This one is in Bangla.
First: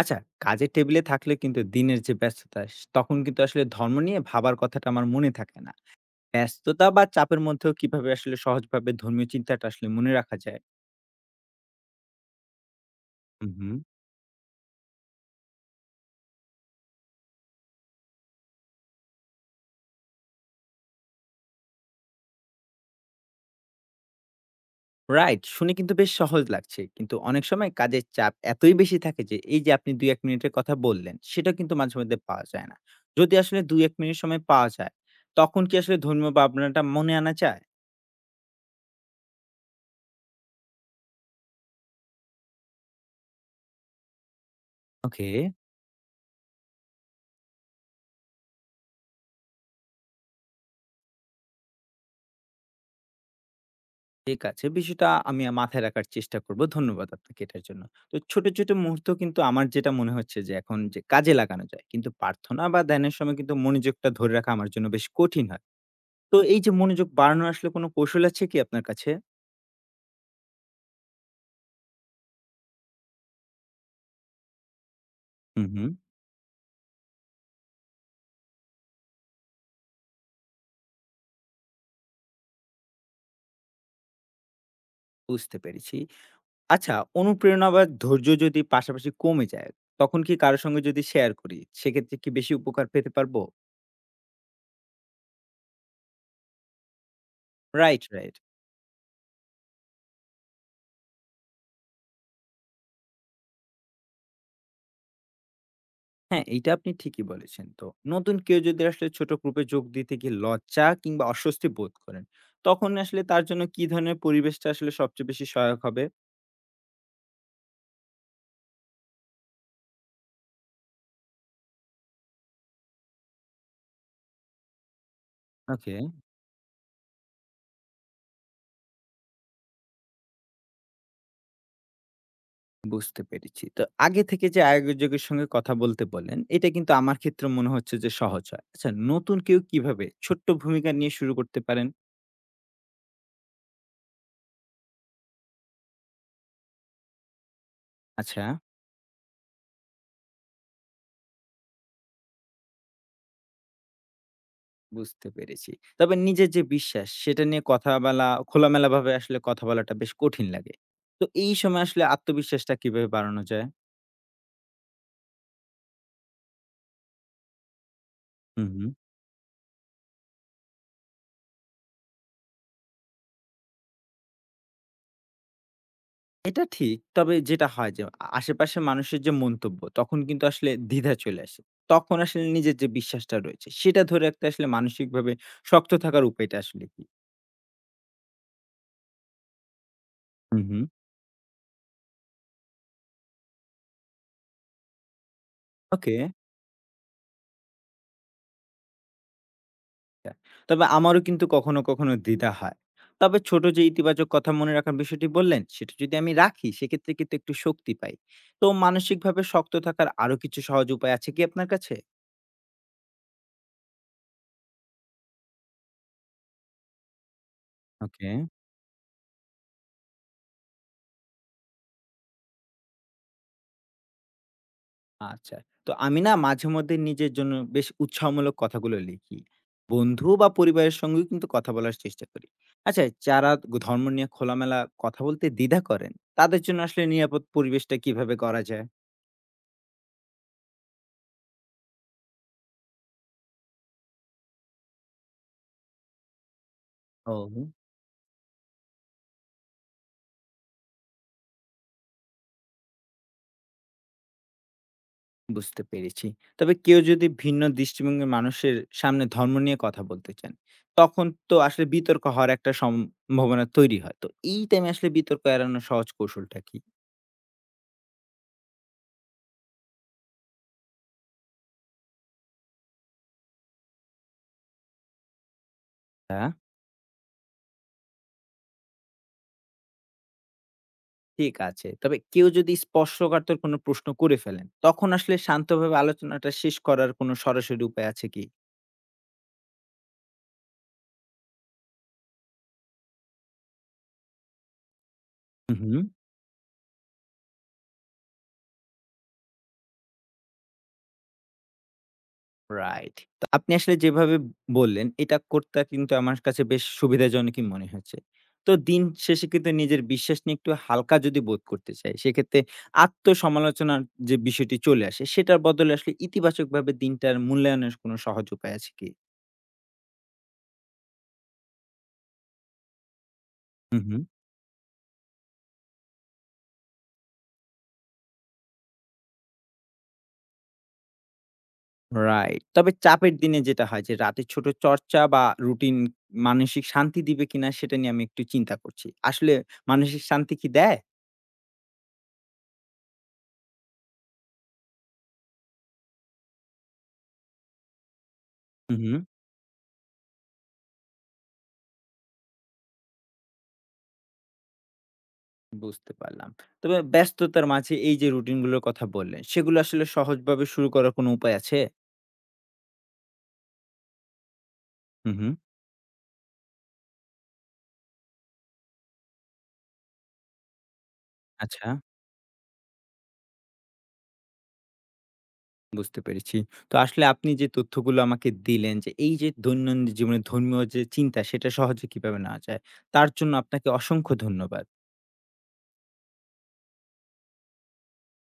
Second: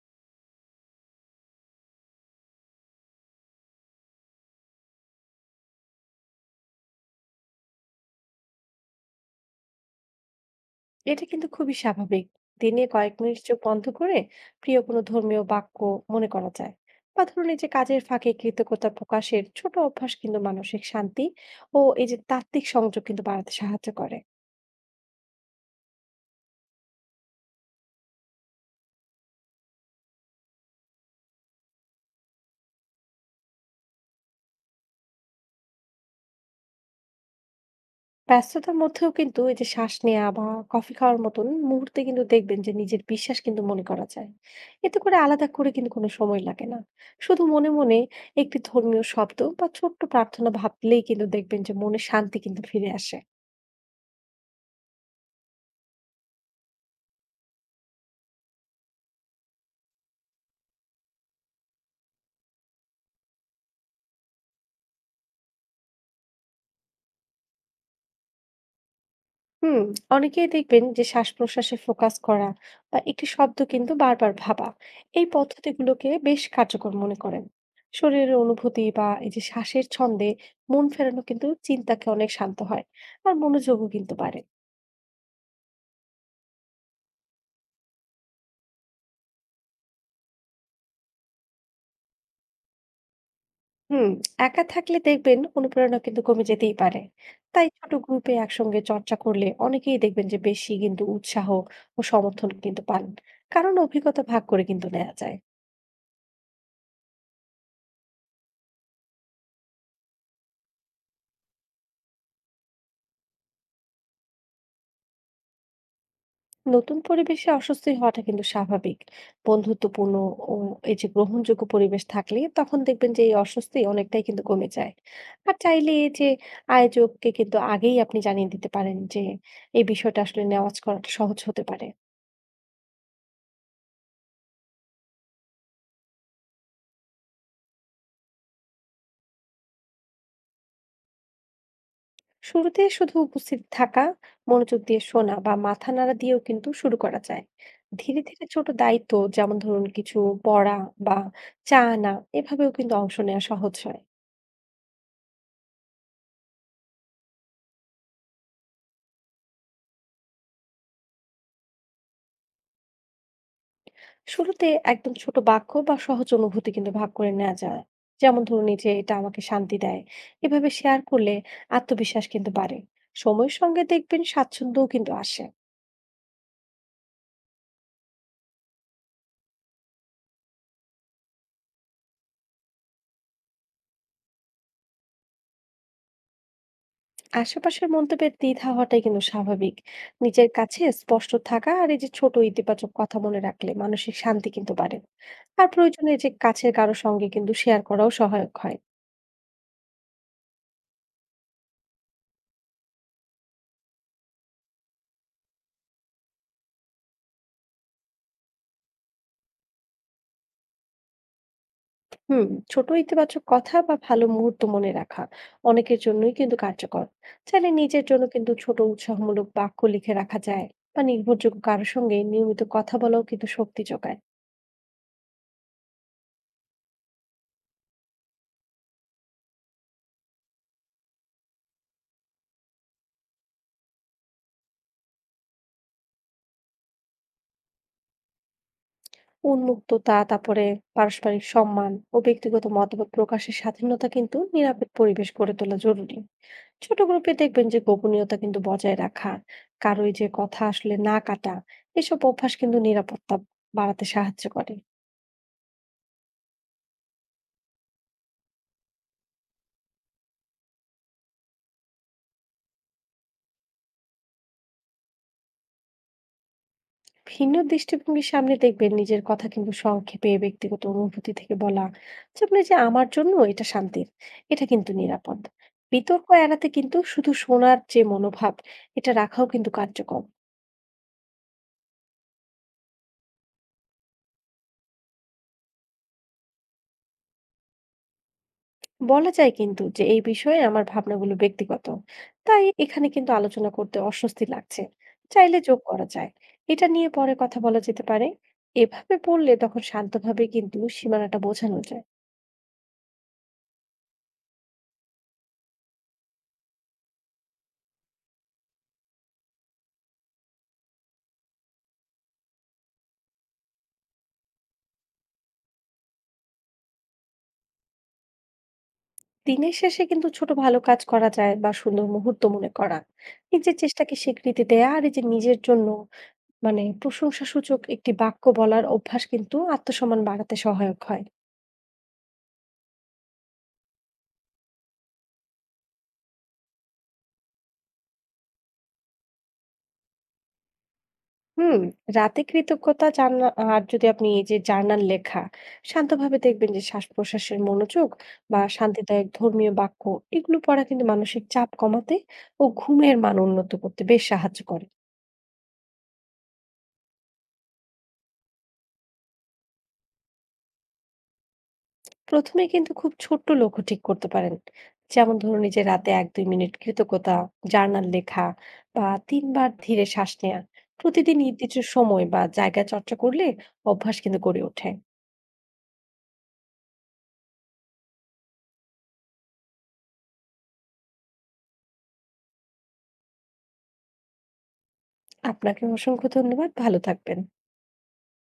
আচ্ছা, কাজের টেবিলে থাকলে কিন্তু দিনের যে ব্যস্ততা, তখন কিন্তু আসলে ধর্ম নিয়ে ভাবার কথাটা আমার মনে থাকে না। ব্যস্ততা বা চাপের মধ্যেও কিভাবে আসলে সহজভাবে ধর্মীয় চিন্তাটা আসলে মনে রাখা যায়? এটা কিন্তু খুবই স্বাভাবিক। দিনে কয়েক মিনিট হু, চোখ হু। বন্ধ করে প্রিয় কোনো ধর্মীয় বাক্য মনে করা যায়। বা ধরুন এই যে কাজের ফাঁকে কৃতজ্ঞতা প্রকাশের ছোট অভ্যাস কিন্তু মানসিক শান্তি ও এই যে তাত্ত্বিক সংযোগ কিন্তু বাড়াতে সাহায্য করে। রাইট, শুনে কিন্তু বেশ সহজ লাগছে। কিন্তু অনেক সময় কাজের চাপ এতই বেশি থাকে যে, এই যে আপনি ২-১ মিনিটের কথা বললেন, সেটা কিন্তু মাঝে মধ্যে পাওয়া যায় না। যদি আসলে ২-১ মিনিট সময় পাওয়া যায়, তখন কি আসলে ধর্মীয় ভাবনাটা মনে আনা যায়? ব্যস্ততার মধ্যেও কিন্তু এই যে শ্বাস নেওয়া বা কফি খাওয়ার মতন মুহূর্তে কিন্তু দেখবেন যে নিজের বিশ্বাস কিন্তু মনে করা যায়। এতে করে ওকে। আলাদা করে কিন্তু কোনো সময় লাগে না। শুধু মনে মনে একটি ধর্মীয় শব্দ বা ছোট্ট প্রার্থনা ভাবলেই কিন্তু দেখবেন যে মনে শান্তি কিন্তু ফিরে আসে। ঠিক আছে। বিষয়টা আমি মাথায় রাখার চেষ্টা করব। ধন্যবাদ আপনাকে এটার জন্য। তো ছোট, ছোট মুহূর্ত কিন্তু আমার যেটা মনে হচ্ছে যে এখন যে কাজে লাগানো যায়। কিন্তু প্রার্থনা বা ধ্যানের সময় কিন্তু মনোযোগটা ধরে রাখা আমার জন্য বেশ কঠিন হয়। তো এই যে মনোযোগ বাড়ানোর আসলে কোনো কৌশল আছে কি আপনার কাছে? হুম, অনেকেই দেখবেন যে শ্বাস-প্রশ্বাসে ফোকাস করা বা একটি শব্দ কিন্তু বারবার ভাবা এই হুম, হুম। পদ্ধতিগুলোকে বেশ কার্যকর মনে করেন। শরীরের অনুভূতি বা এই যে শ্বাসের ছন্দে মন ফেরানো কিন্তু চিন্তাকে অনেক শান্ত হয়, আর মনোযোগও কিন্তু বাড়ে। বুঝতে পেরেছি। আচ্ছা, অনুপ্রেরণা বা ধৈর্য যদি পাশাপাশি কমে যায়, তখন কি কারো সঙ্গে যদি শেয়ার করি, সেক্ষেত্রে কি বেশি উপকার পেতে পারবো? হুম একা থাকলে দেখবেন অনুপ্রেরণা কিন্তু কমে যেতেই পারে। তাই ছোট রাইট, গ্রুপে রাইট। একসঙ্গে চর্চা করলে অনেকেই দেখবেন যে বেশি কিন্তু উৎসাহ ও সমর্থন কিন্তু পান, কারণ অভিজ্ঞতা ভাগ করে কিন্তু নেওয়া যায়। হ্যাঁ, এইটা আপনি ঠিকই বলেছেন। তো নতুন কেউ যদি আসলে ছোট গ্রুপে যোগ দিতে গিয়ে লজ্জা কিংবা অস্বস্তি বোধ করেন, তখন আসলে তার জন্য কি ধরনের পরিবেশটা আসলে সবচেয়ে বেশি সহায়ক হবে? নতুন পরিবেশে অস্বস্তি হওয়াটা কিন্তু স্বাভাবিক। বন্ধুত্বপূর্ণ ও এই যে গ্রহণযোগ্য পরিবেশ থাকলে তখন দেখবেন যে এই অস্বস্তি অনেকটাই কিন্তু কমে যায়। আর চাইলে ওকে। এই যে আয়োজককে কিন্তু আগেই আপনি জানিয়ে দিতে পারেন যে এই বিষয়টা আসলে নেওয়াজ করাটা সহজ হতে পারে। বুঝতে পেরেছি। তো আগে থেকে যে আয়োজকের সঙ্গে কথা বলতে বললেন, এটা কিন্তু আমার ক্ষেত্রে মনে হচ্ছে যে সহজ হয়। আচ্ছা, নতুন কেউ কিভাবে ছোট্ট ভূমিকা নিয়ে শুরু করতে পারেন? শুরুতে শুধু উপস্থিত থাকা, মনোযোগ দিয়ে শোনা বা মাথা নাড়া দিয়েও কিন্তু শুরু করা যায়। ধীরে আচ্ছা। ধীরে ছোট দায়িত্ব যেমন ধরুন কিছু পড়া বা চা আনা, এভাবেও কিন্তু অংশ নেওয়া সহজ হয়। বুঝতে পেরেছি। তবে নিজের যে বিশ্বাস, সেটা নিয়ে কথা বলা খোলামেলাভাবে আসলে কথা বলাটা বেশ কঠিন লাগে। তো এই সময় আসলে আত্মবিশ্বাসটা কিভাবে বাড়ানো যায়? শুরুতে একদম ছোট বাক্য বা সহজ অনুভূতি কিন্তু ভাগ করে নেওয়া যায়, যেমন ধরুন হুম, এই হুম। যে এটা আমাকে শান্তি দেয়। এভাবে শেয়ার করলে আত্মবিশ্বাস কিন্তু বাড়ে, সময়ের সঙ্গে দেখবেন স্বাচ্ছন্দ্যও কিন্তু আসে। এটা ঠিক। তবে যেটা হয় যে আশেপাশের মানুষের যে মন্তব্য তখন কিন্তু আসলে দ্বিধা চলে আসে। তখন আসলে নিজের যে বিশ্বাসটা রয়েছে সেটা ধরে রাখতে আসলে মানসিকভাবে শক্ত থাকার উপায়টা আসলে কি? আশেপাশের মন্তব্যের দ্বিধা হওয়াটাই কিন্তু স্বাভাবিক। নিজের হুম, কাছে হুম। স্পষ্ট থাকা আর এই যে ছোট ইতিবাচক কথা মনে রাখলে মানসিক শান্তি কিন্তু বাড়ে। আর প্রয়োজনে ওকে। যে কাছের কারো সঙ্গে কিন্তু শেয়ার করাও সহায়ক হয়। আচ্ছা। তবে আমারও কিন্তু কখনো, কখনো দ্বিধা হয়। তবে ছোট যে ইতিবাচক কথা মনে রাখার বিষয়টি বললেন সেটা যদি আমি রাখি সেক্ষেত্রে কিন্তু একটু শক্তি পাই। তো মানসিকভাবে শক্ত থাকার আরো কিছু সহজ উপায় আছে কি আপনার কাছে? হুম ছোট ইতিবাচক কথা বা ভালো মুহূর্ত মনে রাখা অনেকের জন্যই কিন্তু কার্যকর। চাইলে নিজের জন্য ওকে। কিন্তু ছোট উৎসাহমূলক বাক্য লিখে রাখা যায়, বা নির্ভরযোগ্য কারোর সঙ্গে নিয়মিত কথা বলাও কিন্তু শক্তি যোগায়। আচ্ছা। তো আমি না মাঝেমধ্যে নিজের জন্য বেশ উৎসাহমূলক কথাগুলো লিখি। বন্ধু বা পরিবারের সঙ্গেও কিন্তু কথা বলার চেষ্টা করি। আচ্ছা, যারা ধর্ম নিয়ে খোলামেলা কথা বলতে দ্বিধা করেন, তাদের জন্য আসলে নিরাপদ পরিবেশটা কিভাবে করা যায়? উন্মুক্ততা, তারপরে পারস্পরিক সম্মান ও ব্যক্তিগত মতামত প্রকাশের স্বাধীনতা কিন্তু নিরাপদ পরিবেশ গড়ে তোলা জরুরি। ছোট গ্রুপে ও হো। দেখবেন যে গোপনীয়তা কিন্তু বজায় রাখা, কারোই যে কথা আসলে না কাটা, এসব অভ্যাস কিন্তু নিরাপত্তা বাড়াতে সাহায্য করে। বুঝতে পেরেছি। তবে কেউ যদি ভিন্ন দৃষ্টিভঙ্গির মানুষের সামনে ধর্ম নিয়ে কথা বলতে চান, তখন তো আসলে বিতর্ক হওয়ার একটা সম্ভাবনা তৈরি হয়। তো এই টাইমে আসলে বিতর্ক এড়ানোর সহজ কৌশলটা কি? ভিন্ন দৃষ্টিভঙ্গির সামনে দেখবেন নিজের কথা কিন্তু সংক্ষেপে ব্যক্তিগত অনুভূতি থেকে বলা, যেমন এই যে আমার জন্য এটা শান্তির, এটা কিন্তু নিরাপদ। বিতর্ক হ্যাঁ। এড়াতে কিন্তু শুধু শোনার যে মনোভাব, এটা রাখাও কিন্তু কার্যকর। ঠিক আছে। তবে কেউ যদি স্পর্শকাতর কোনো প্রশ্ন করে ফেলেন, তখন আসলে শান্তভাবে আলোচনাটা শেষ করার কোনো সরাসরি উপায় আছে কি? বলা যায় কিন্তু যে এই বিষয়ে আমার ভাবনাগুলো ব্যক্তিগত, তাই এখানে কিন্তু আলোচনা করতে অস্বস্তি লাগছে। চাইলে হু, যোগ হুম। করা যায়, এটা নিয়ে পরে কথা বলা যেতে পারে। এভাবে বললে তখন শান্তভাবে কিন্তু সীমানাটা বোঝানো যায়। রাইট। তো আপনি আসলে যেভাবে বললেন, এটা করতে কিন্তু আমার কাছে বেশ সুবিধাজনকই মনে হয়েছে। তো দিন শেষে কিন্তু নিজের বিশ্বাস নিয়ে একটু হালকা যদি বোধ করতে চাই, সেক্ষেত্রে আত্মসমালোচনার যে বিষয়টি চলে আসে, সেটার বদলে আসলে ইতিবাচকভাবে দিনটার মূল্যায়নের কোনো সহজ উপায় আছে কি? দিনের শেষে কিন্তু ছোট ভালো কাজ করা যায় বা সুন্দর মুহূর্ত মনে করা, নিজের হু, চেষ্টাকে হুম। স্বীকৃতি দেয়া, আর এই যে নিজের জন্য মানে প্রশংসাসূচক একটি বাক্য বলার অভ্যাস কিন্তু আত্মসম্মান বাড়াতে সহায়ক হয়। রাইট। তবে চাপের দিনে যেটা হয় যে রাতে ছোট চর্চা বা রুটিন মানসিক শান্তি দিবে কিনা সেটা নিয়ে আমি একটু চিন্তা করছি। আসলে মানসিক শান্তি কি দেয়? হুম রাতে কৃতজ্ঞতা জানা, আর যদি আপনি এই যে জার্নাল লেখা, শান্তভাবে দেখবেন যে শ্বাস প্রশ্বাসের মনোযোগ বা হু, হু। শান্তিদায়ক ধর্মীয় বাক্য, এগুলো পড়া কিন্তু মানসিক চাপ কমাতে ও ঘুমের মান উন্নত করতে বেশ সাহায্য করে। বুঝতে পারলাম। তবে ব্যস্ততার মাঝে এই যে রুটিন গুলোর কথা বললেন, সেগুলো আসলে সহজভাবে শুরু করার কোনো উপায় আছে? প্রথমে কিন্তু খুব ছোট্ট লক্ষ্য ঠিক করতে পারেন, হু, যেমন হু। ধরুন এই যে রাতে 1-2 মিনিট কৃতজ্ঞতা জার্নাল লেখা, বা তিনবার ধীরে শ্বাস নেওয়া। প্রতিদিন নির্দিষ্ট আচ্ছা, সময় বা জায়গা চর্চা করলে অভ্যাস কিন্তু গড়ে ওঠে। বুঝতে পেরেছি। তো আসলে আপনি যে তথ্যগুলো আমাকে দিলেন যে এই যে দৈনন্দিন জীবনে ধর্মীয় যে চিন্তা সেটা সহজে কিভাবে নেওয়া যায়, তার জন্য আপনাকে অসংখ্য ধন্যবাদ। আপনাকে অসংখ্য ধন্যবাদ, ভালো থাকবেন।